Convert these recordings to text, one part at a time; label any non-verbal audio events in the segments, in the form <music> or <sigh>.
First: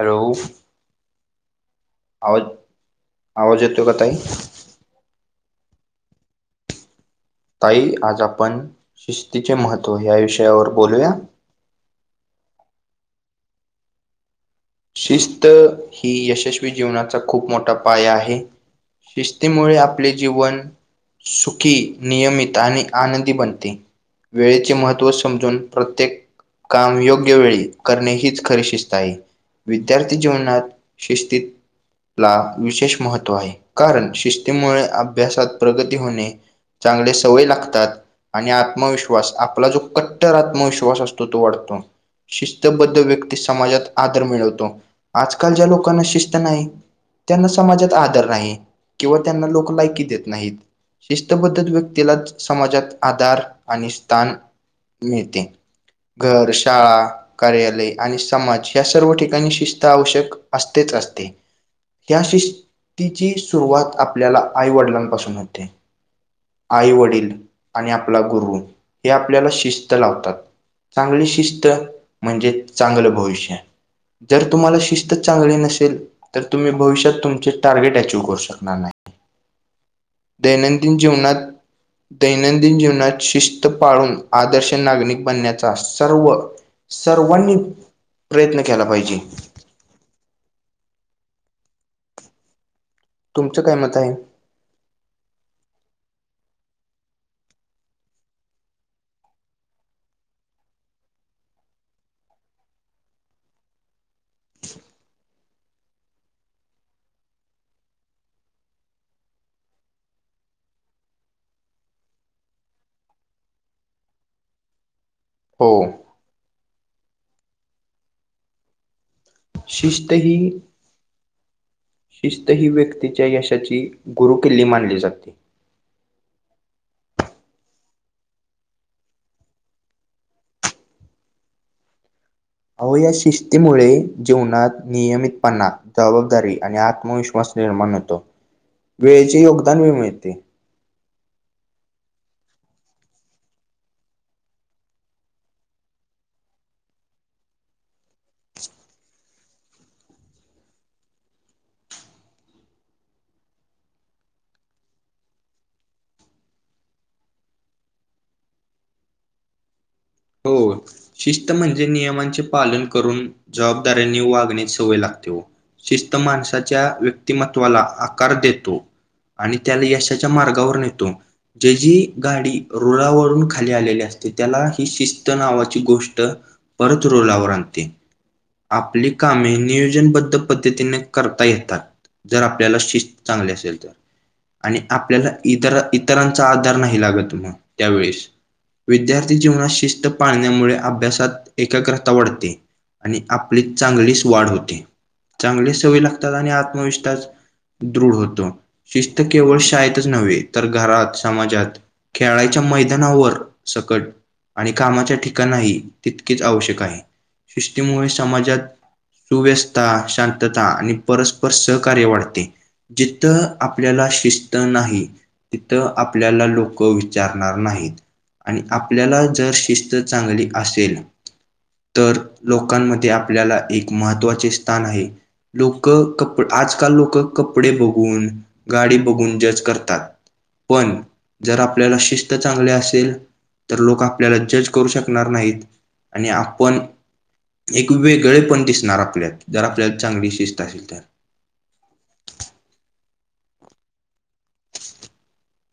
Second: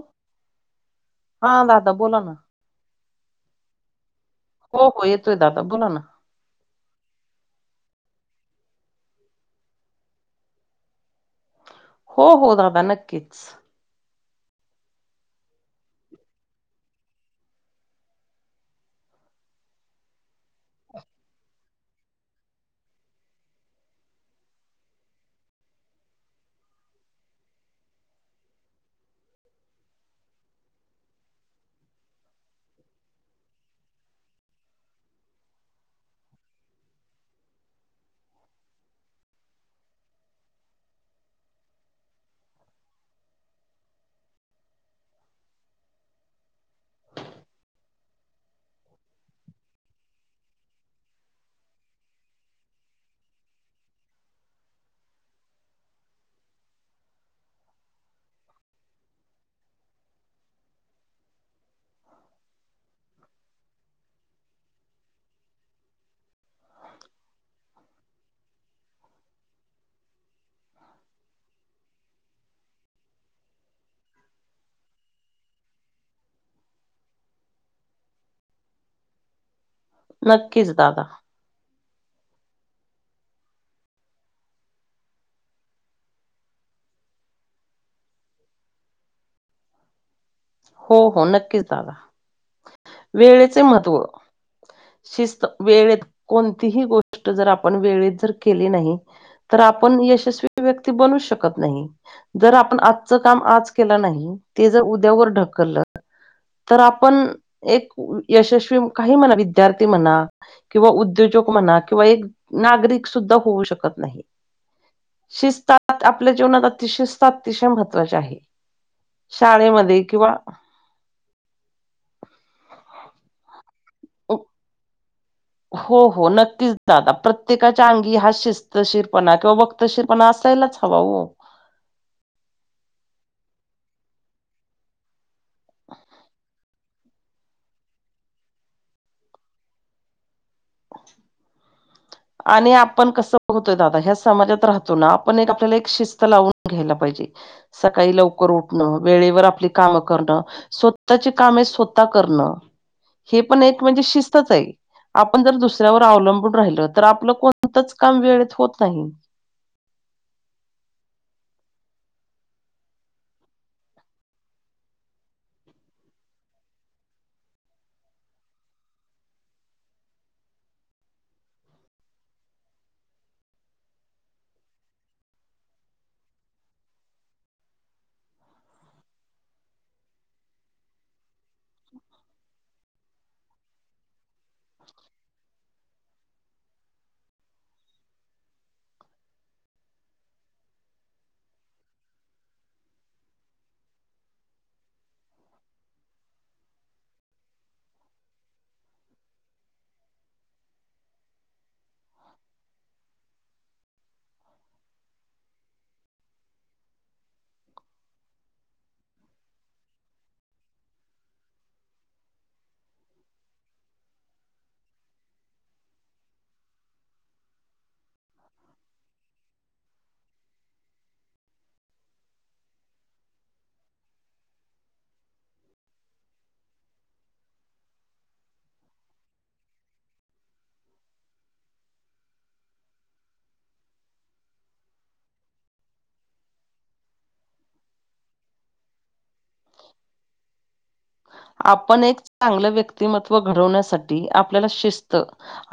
Hello! हां दादा बोला ना! आवाज आवाज येतो का ताई? हो हो, येतोय दादा बोला ना. ताई आज आपण शिस्तीचे महत्त्व या विषयावर बोलूया? हो हो, दादा नक्कीच. शिस्त ही यशस्वी जीवनाचा खूप मोठा पाया आहे. शिस्तीमुळे आपले जीवन सुखी, नियमित आणि आनंदी बनते. वेळेचे महत्त्व समजून प्रत्येक काम योग्य वेळी करणे हीच खरी शिस्त आहे. विद्यार्थी जीवनात शिस्तीत ला विशेष महत्त्व आहे, कारण शिस्तीमुळे अभ्यासात प्रगती होणे चांगले सवय लागतात आणि आत्मविश्वास आपला जो कट्टर आत्मविश्वास असतो तो वाढतो. शिस्तबद्ध व्यक्ती समाजात आदर मिळवतो आजकालच्या लोकांना शिस्त नाही. त्यांना समाजात आदर नाही किंवा त्यांना लोकं लायकी देत नाहीत. शिस्तबद्धत व्यक्तीलाच समाजात आधार आणि स्थान मिळते. घर शाळा कार्यालय आणि समाज या सर्व ठिक कारण शिस्त आवश्यक असतेच असते. त्या शिस्तीची सुरुवात आपल्याला आईवडिलांपासून होते. आई वडील आणि आपला गुरु हे आपल्याला शिस्त लावतात. चांगली शिस्त म्हणजे चांगलं भविष्य. जर तुम्हाला शिस्त चांगली नसेल. तर तुम्ही भविष्यात तुमचे टार्गेट अचीव करू शकणार नाही. नक्कीच दैनंदिन दादा जीवनात. दैनंदिन जीवनात शिस्त पाळून, आदर्श नागरिक बनण्याचा सर्व- सर्वांनी प्रयत्न केला पाहिजे. हो हो नक्कीच दादा तुमचं वेळेचे काय मत महत्त्व. आहे? शिस्त वेळेत कोणतीही गोष्ट जर आपण वेळेत जर केली नाही. तर आपण यशस्वी व्यक्ती बनू शकत नाही. जर आपण आजचं काम आज केलं नाही, ते जर उद्यावर ढकललं. तर आपण एक यशस्वी काही म्हणा विद्यार्थी म्हणा- किंवा उद्योजक म्हणा, किंवा एक नागरिक सुद्धा होऊ शकत नाही. हो. शिस्तात आपल्या जीवनात अतिशिस्त अतिशय महत्त्वाची आहे. शाळेमध्ये शिस्त किंवा- ही शिस्त ही व्यक्तीच्या यशाची गुरुकिल्ली मानली जाते. हो हो नक्कीच दादा प्रत्येकाच्या अंगी हा शिस्तशीरपणा किंवा व तशी पण असायलाच हवा हो. अवो या शिस्तीमुळे जीवनात नियमितपणा- जबाबदारी आणि आत्मविश्वास निर्माण होतो वेळेचे योगदान व मिळते. आणि आपण कसं पोहोतय दादा ह्या समाजात राहतो ना, आपण एक आपल्याला एक शिस्त लावून घ्यायला पाहिजे. सकाळी लवकर उठणं वेळेवर आपली कामं करणं. स्वतःचे काम आहे स्वतः करणं हे पण एक म्हणजे शिस्तच आहे. आपण जर दुसऱ्यावर अवलंबून राहिलं, तर आपलं कोणतच काम वेळेत होत नाही. होच शिस्त म्हणजे नियमांचे पालन करून, जबाबदाऱ्यांनी वागण्या सवय लागते. हो शिस्त माणसाच्या व्यक्तिमत्वाला आकार देतो. आणि त्याला यशाच्या मार्गावर नेतो. जे जी गाडी रुळावरून खाली आलेली असते त्याला, ही शिस्त नावाची गोष्ट परत रोलावर आणते. हि आपली कामे नियोजनबद्ध पद्धतीने करता येतात. जर आपल्याला शिस्त चांगली असेल तर, आणि आपल्याला इतर इतरांचा आधार नाही लागत मग त्यावेेळेस. विद्यार्थी जीवनात शिस्त पाळण्यामुळे अभ्यासात एकाग्रता वाढते. आणि आपली चांगलीच वाढ होते. चांगली सवय लागतात आणि आत्मविश्वास- दृढ होतो शिस्त केवळ शाळेतच नव्हे तर घरात, समाजात, खेळाच्या मैदानावर सकट, आणि कामाच्या ठिकाणाही तितकीेच आवश्यक आहे. शिस्तीमुळे समाजात, सुव्यस्था शांतता आणि परस्पर सहकार्य वाढते. जिथं आपल्याला शिस्त नाही. तिथं आपल्याला लोक विचारणार नाहीत. आणि आपल्याला जर शिस्त चांगली असेल. तर लोकांमध्ये आपल्याला एक महत्त्वाचे स्थान आहे. लोक कपडे आजकाल लोक कपडे बघून गाडी बघून जज करतात. पण जर आपल्याला शिस्त चांगली असेल तर लोक आपल्याला जज करू शकणार नाहीत आणि आपण एक वेगळे पण दिसणार आपल्यात जर आपल्याला चांगली शिस्त असेल तर. आपण एक चांगलं व्यक्तिमत्व घडवण्यासाठी आपल्याला शिस्त.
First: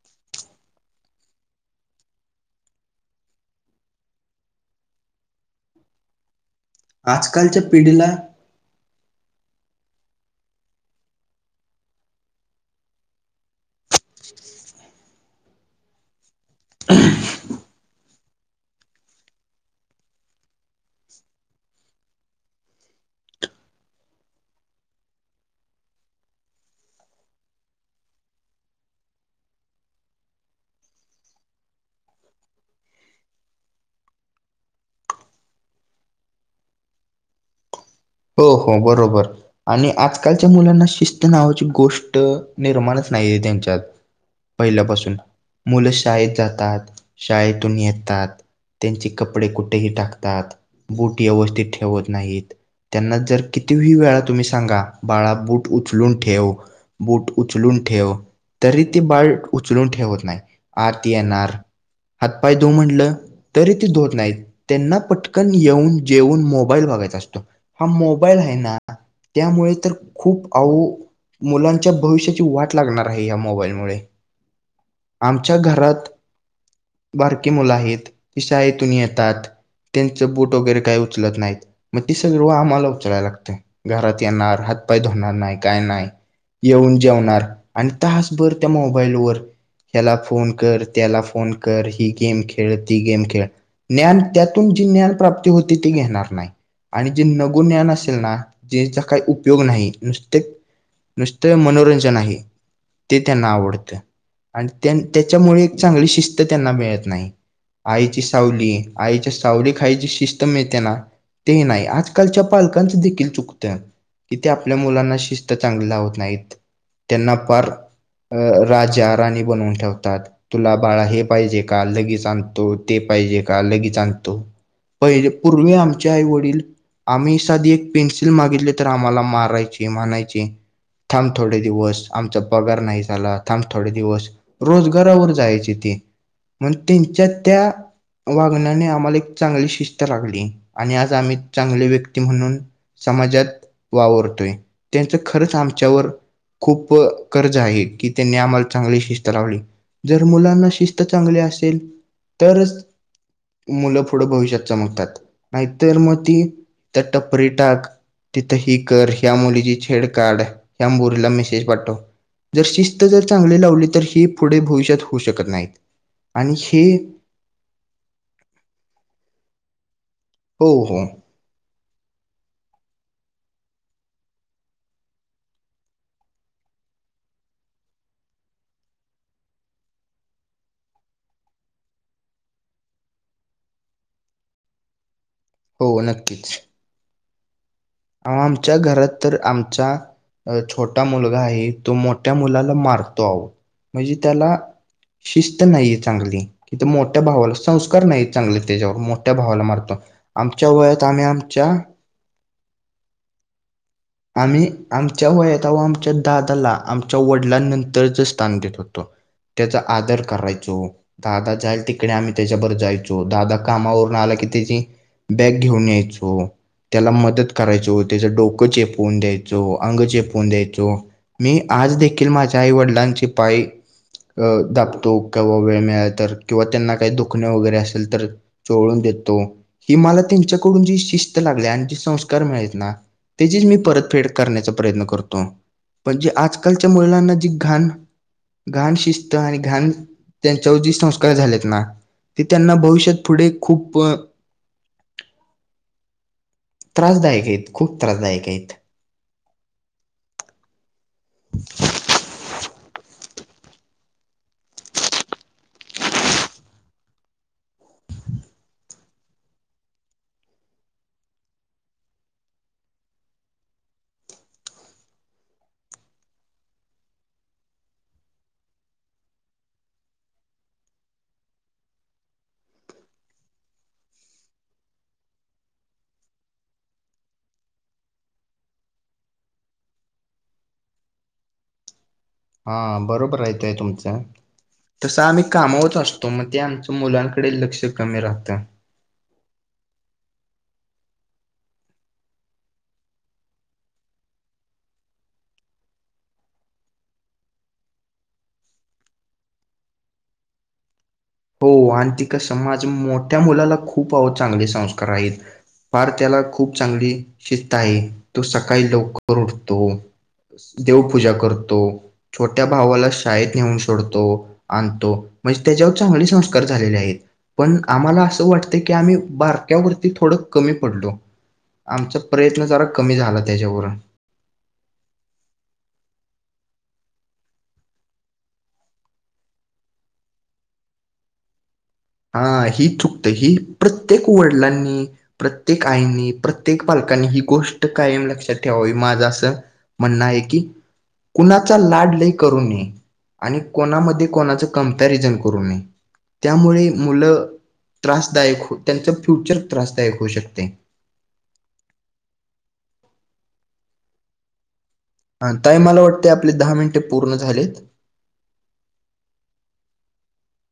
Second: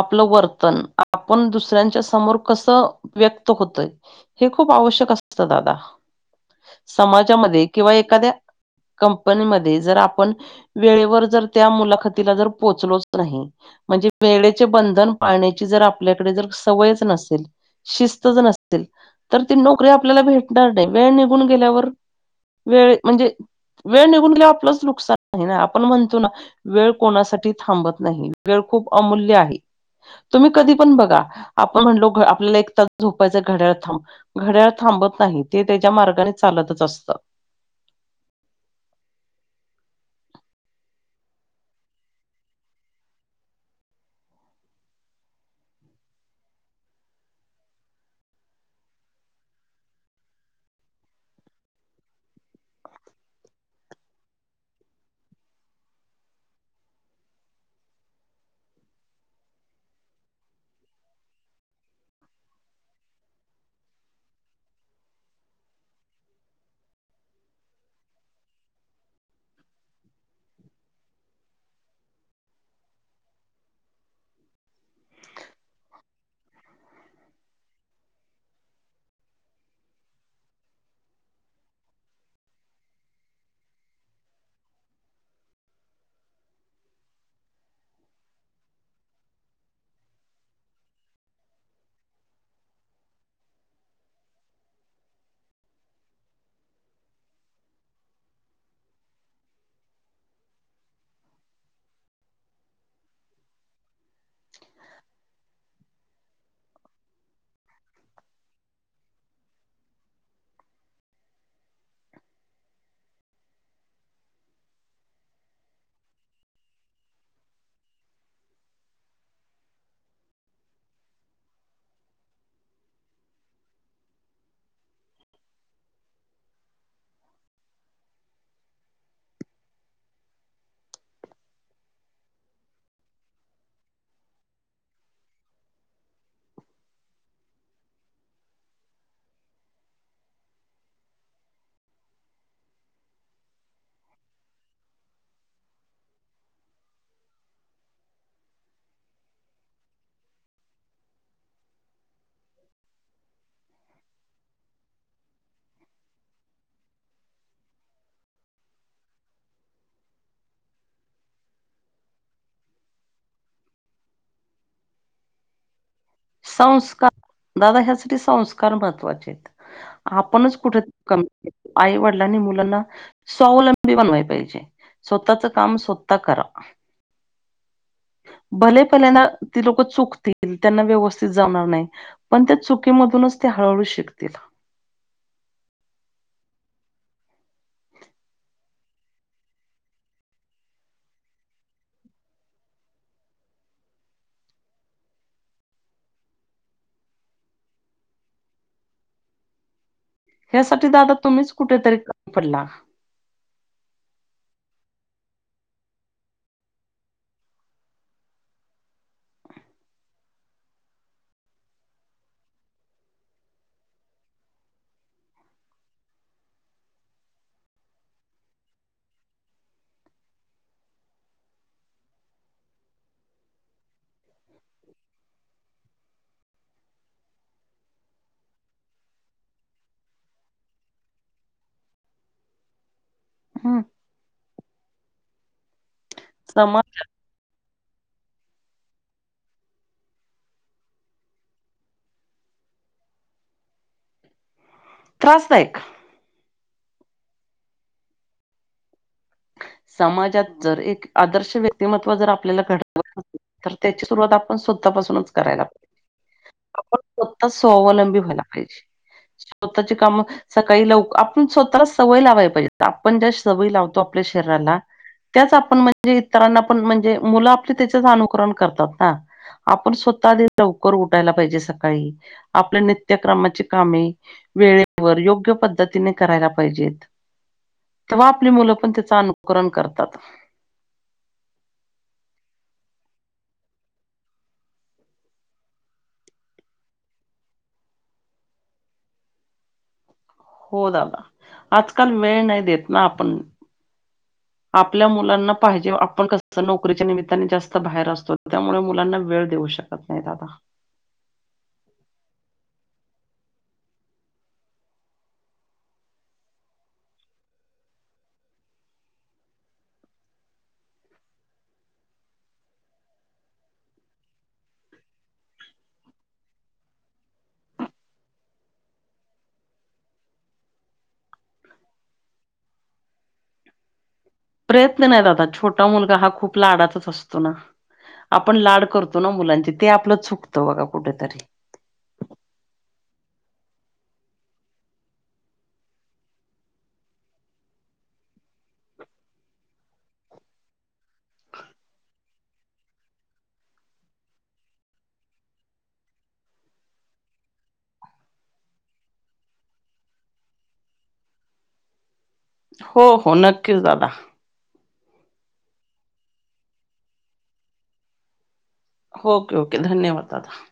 आपलं वर्तन आपण दुसऱ्यांच्या समोर कस व्यक्त होतय. हे खूप आवश्यक असतं दादा. <inaudible> आजकालच्या समाजामध्ये किंवा पिढीला एखाद्या कंपनीमध्ये जर आपण वेळेवर जर त्या मुलाखतीला जर पोहोचलोच नाही. म्हणजे वेळेचे बंधन पाळण्याची जर आपल्याकडे जर सवयच नसेल. शिस्त ज नसते ते तर ती नोकरी आपल्याला भेटणार नाही वेळ निघून गेल्यावर वेळ म्हणजे वेळ निघून गेऊ आपलंच नुकसान. नाही नाही आपण म्हणतो ना वेळ कोणासाठी थांबत नाही वेळ खूप अमूल्य आहे. तुम्ही कधी पण बघा आपण म्हणलो आपल्याला एक तास झोपायचं घड्याळ थांब घड्याळ थांबत नाही ते त्याच्या मार्गाने चालतच असतं. हो हो बरोबर. आणि आजकालच्या मुलांना शिस्त नावाची गोष्ट निर्माणच नाही आहेे त्यांच्यात. पहिल्यापासून मुलं शाळेत जातात शाळेतून येतात. त्यांचे कपडे कुठेही टाकतात बूट व्यवस्थित ठेवत नाहीत. त्यांना जर कितीही वेळा तुम्ही सांगा बाळा बूट उचलून ठेव. बूट उचलून ठेव. तरी ती बाळ उचलून ठेवत नाही आरती येणार आ हातपाय दो म्हणलं तरी ती धुवत नाहीत त्यांना पटकन येऊन जेऊन मोबाईल बघायचा असतो. हा मोबाईल आहे ना त्यामुळे तर खूप आ मुलांच्या भविष्याची वाट लागणार आहे या मोबाईलमुळे. आमच्या घरात बारकी मुलं आहेत त शाळेतून येतात. त्यांचं बूट वगैरे काही उचलत नाहीत मग ती सगळ आम्हाला उचलायला लागते घरात येणार हातपाय धोरणार नाही काय नाही. येऊन जेवणार आणि तासभर त्या मोबाईलवर. ह्याला फोन कर त्याला फोन कर ही गेम खेळ ती गेम खेळ. ज्ञान त्यातून जी ज्ञान प्राप्ती होती ती घेणार नाही. आणि जे नगो ज्ञान असेल ना ज्याचा काही उपयोग नाही नुसते नुसतं मनोरंजन आहे ते त्यांना आवडतं. आणि त्याच्यामुळे एक चांगली शिस्त त्यांना मिळत नाही. आईची सावली आईच्या सावली खायची शिस्त मिळते ना ते नाही आज आजकालच्या पालकांचं देखील चुकतं कि ते आपल्या मुलांना शिस्त चांगली लावत नाहीत. त्यांना पार अ राजा राणी बनवून ठेवतात. तुला बाळा हे पाहिजे का लगेच आणतो ते पाहिजे का लगेच आणतो. पाहिजे पूर्वी आमचे आई वडील आम्ही साधी एक पेन्सिल मागितली तर आम्हाला मारायचे म्हनायचे. थांब थोडे दिवस आमचा पगार नाही झाला थांब थोडे दिवस. रोजगारावर जायचे ते म्ग त्यांच्यात त्या वागण्याने आम्हाला एक चांगली शिस्त लागली आणि आज आम्ही चांगली व्यक्ती म्हणून समाजात वावरतोय त्यांचं खरंच आमच्यावर खूप कर्ज आहे की त्यांनी आम्हाला चांगली शिस्त लावली जर मुलांना शिस्त चांगली असेल तरच मुलं पुढं भविष्यात चमकतात नाहीतर मग ती त्या टपरिटाक तिथं ही कर ह्या मुलीची छेड काढ ह्या मुलीला मेसेज पाठो जर शिस्त जर चांगली लावली तर ही पुढे भविष्यात होऊ शकत नाहीत आणि हे संस्कार दादा ह्यासाठी संस्कार महत्वाचे आहेत आपणच हो कुठे हो कमी आई वडलांनी मुलाला स्वावलंबी बनवाय पाहिजे स्वतःच काम स्वत करा भले पल्यांद ती लोक चुकतील त्यांना व्यवस्थित जाणार नाही पण त्या चुकीमधूनच ते हळूहळू शिकतील. हो नक्कीच. आमच्या घरात तर आमच्या अ छोटा मुलगा आहे तो मोठ्या मुलाला मारतो आहो म्हणजे त्याला शिस्त नाहीये चांगली. हिथं मोठ्या भावाला संस्कार नाही चांगलं तेच्यावर मोठ्या भावाला मारतो. आमच्या वयात आम्ही आमच्या. पला आम्ही आमच्या वयात व आमच्या दादाला आमच्या वडिलांनंतरच स्थान देत होतो. तेचा आदर करायचो. दादा जायील तिकडे आम्ही तेच्याबरोबर जायचो दादा कामावरून आला की तेची बॅग घेऊन यायचो त्याला मदत करायचो तेचं डोकं चेप <unintelligible> द्यायचो, अंग चेपून द्यायचो. मी आज देखील माझ्या आईवडिलांचे पाय अ दाबतो कंवा वेळ मिळाल तर किंवा त्यांना काही दुखणें वगैरे असेल तर चोळून देतो ही मला तेच्याकडून जी शिस्त लागली आणि जी संस्कार मिळालेत नां. त्याचीच मी हम्म परतफेड करण्याचा प्रयत्न करतो पण जे आजकालच्या समाज मुलांना जी घाण घाण शिस्त आणि घाण त्यांच्या जी संस्कार झालेत ना ते त्यांना भविष्यात पुढे खूप त्रासदायक त्रासदायक आहेत, खूप त्रासदायक आहेत. समाजात जर एक आदर्श व्यक्तिमत्व जर आपल्याला घड तर त्याची सुरुवात आपण स्वतःपासूनच करायला आपण स्वतः स्वावलंबी व्हायला पाहिजे. स्वतःची कामं सकाळी लाव आपण स्वतःला सवय लावाय पाहिजे आपण ज्या सवय लावतो आप आपल्या शरीराला त्याच आपण म्हणजे इतरांना पण म्हणजे मुलं आपले त्याच्याच अनुकरण करतात ना आपण स्वतः आधी लवकर उठायला पाहिजे सकाळी आपल्या नित्यक्रमाची कामे वेळेवर योग्य पद्धतीने करायला पाहिजेत तेव्हा आपली मुलं पण साआनुकरण करतात. हा बरोबर आहे ते तुमचं तसं आम्ही कामावच असतो म ते आमचं मुलांकडे लक्ष कमी राहतं. हो दादा, आजकाल वेळ नाय देत ना आपण. <inaudible> आपल्या मुलांना पाहिजे आपण कसं नोकरीच्या निमिताने जास्त बाहेर असतो त्यामुळे मुलांना वेळ देऊ शक -कत नाई दादा हो आणि ते कसं माझ्या मोठ्या मुलाला खूप आवो चांगले संस्कार आयेत. फार त्याला खूप चांगली शिस्त आहे, तो सकाळी लवकर उठतो. देवपूजा करतो. छोट्या भावाला शाळेत नेऊन सोडतो, आणतो म्हजे त्याच्याव चांगले संस्कार झालेले आहेत. पण आम्हाला असं वाटत की, आम्ही बारक्यावरती थोडं कमी पडलो. आमचा प्रयत्न जरा कमी झाला तेच्यावरून प्रयत्न नाय दादा छोटा मुलगा हा खूप लाडाचाच असतो न आपण लाड करतो ना, मुलांचे ते आपलं चुकतं बघा कुठेतरी हा ही चुकतयं ही प्रत्येक वडलांनी प्रत्येक आईंनी प्रत्येक पालकांनी ही गोष्ट कायम लक्षात ठेवावी माझं असं म्हणणंय की कुणाचा लाड लय करू नये. आणि कोणामध्ये कोणाच कंप्यारिझन करू नये त्यामुळे मुलं त्रासदायक त्यांच फ्युचर त्रासदायक होऊ शकते. हो हो नक्कीच दादा. अं ताई मला वाटते आपले दहा मिंटे पूर्ण झालेत. ओके ओके धन्यवाद दादा.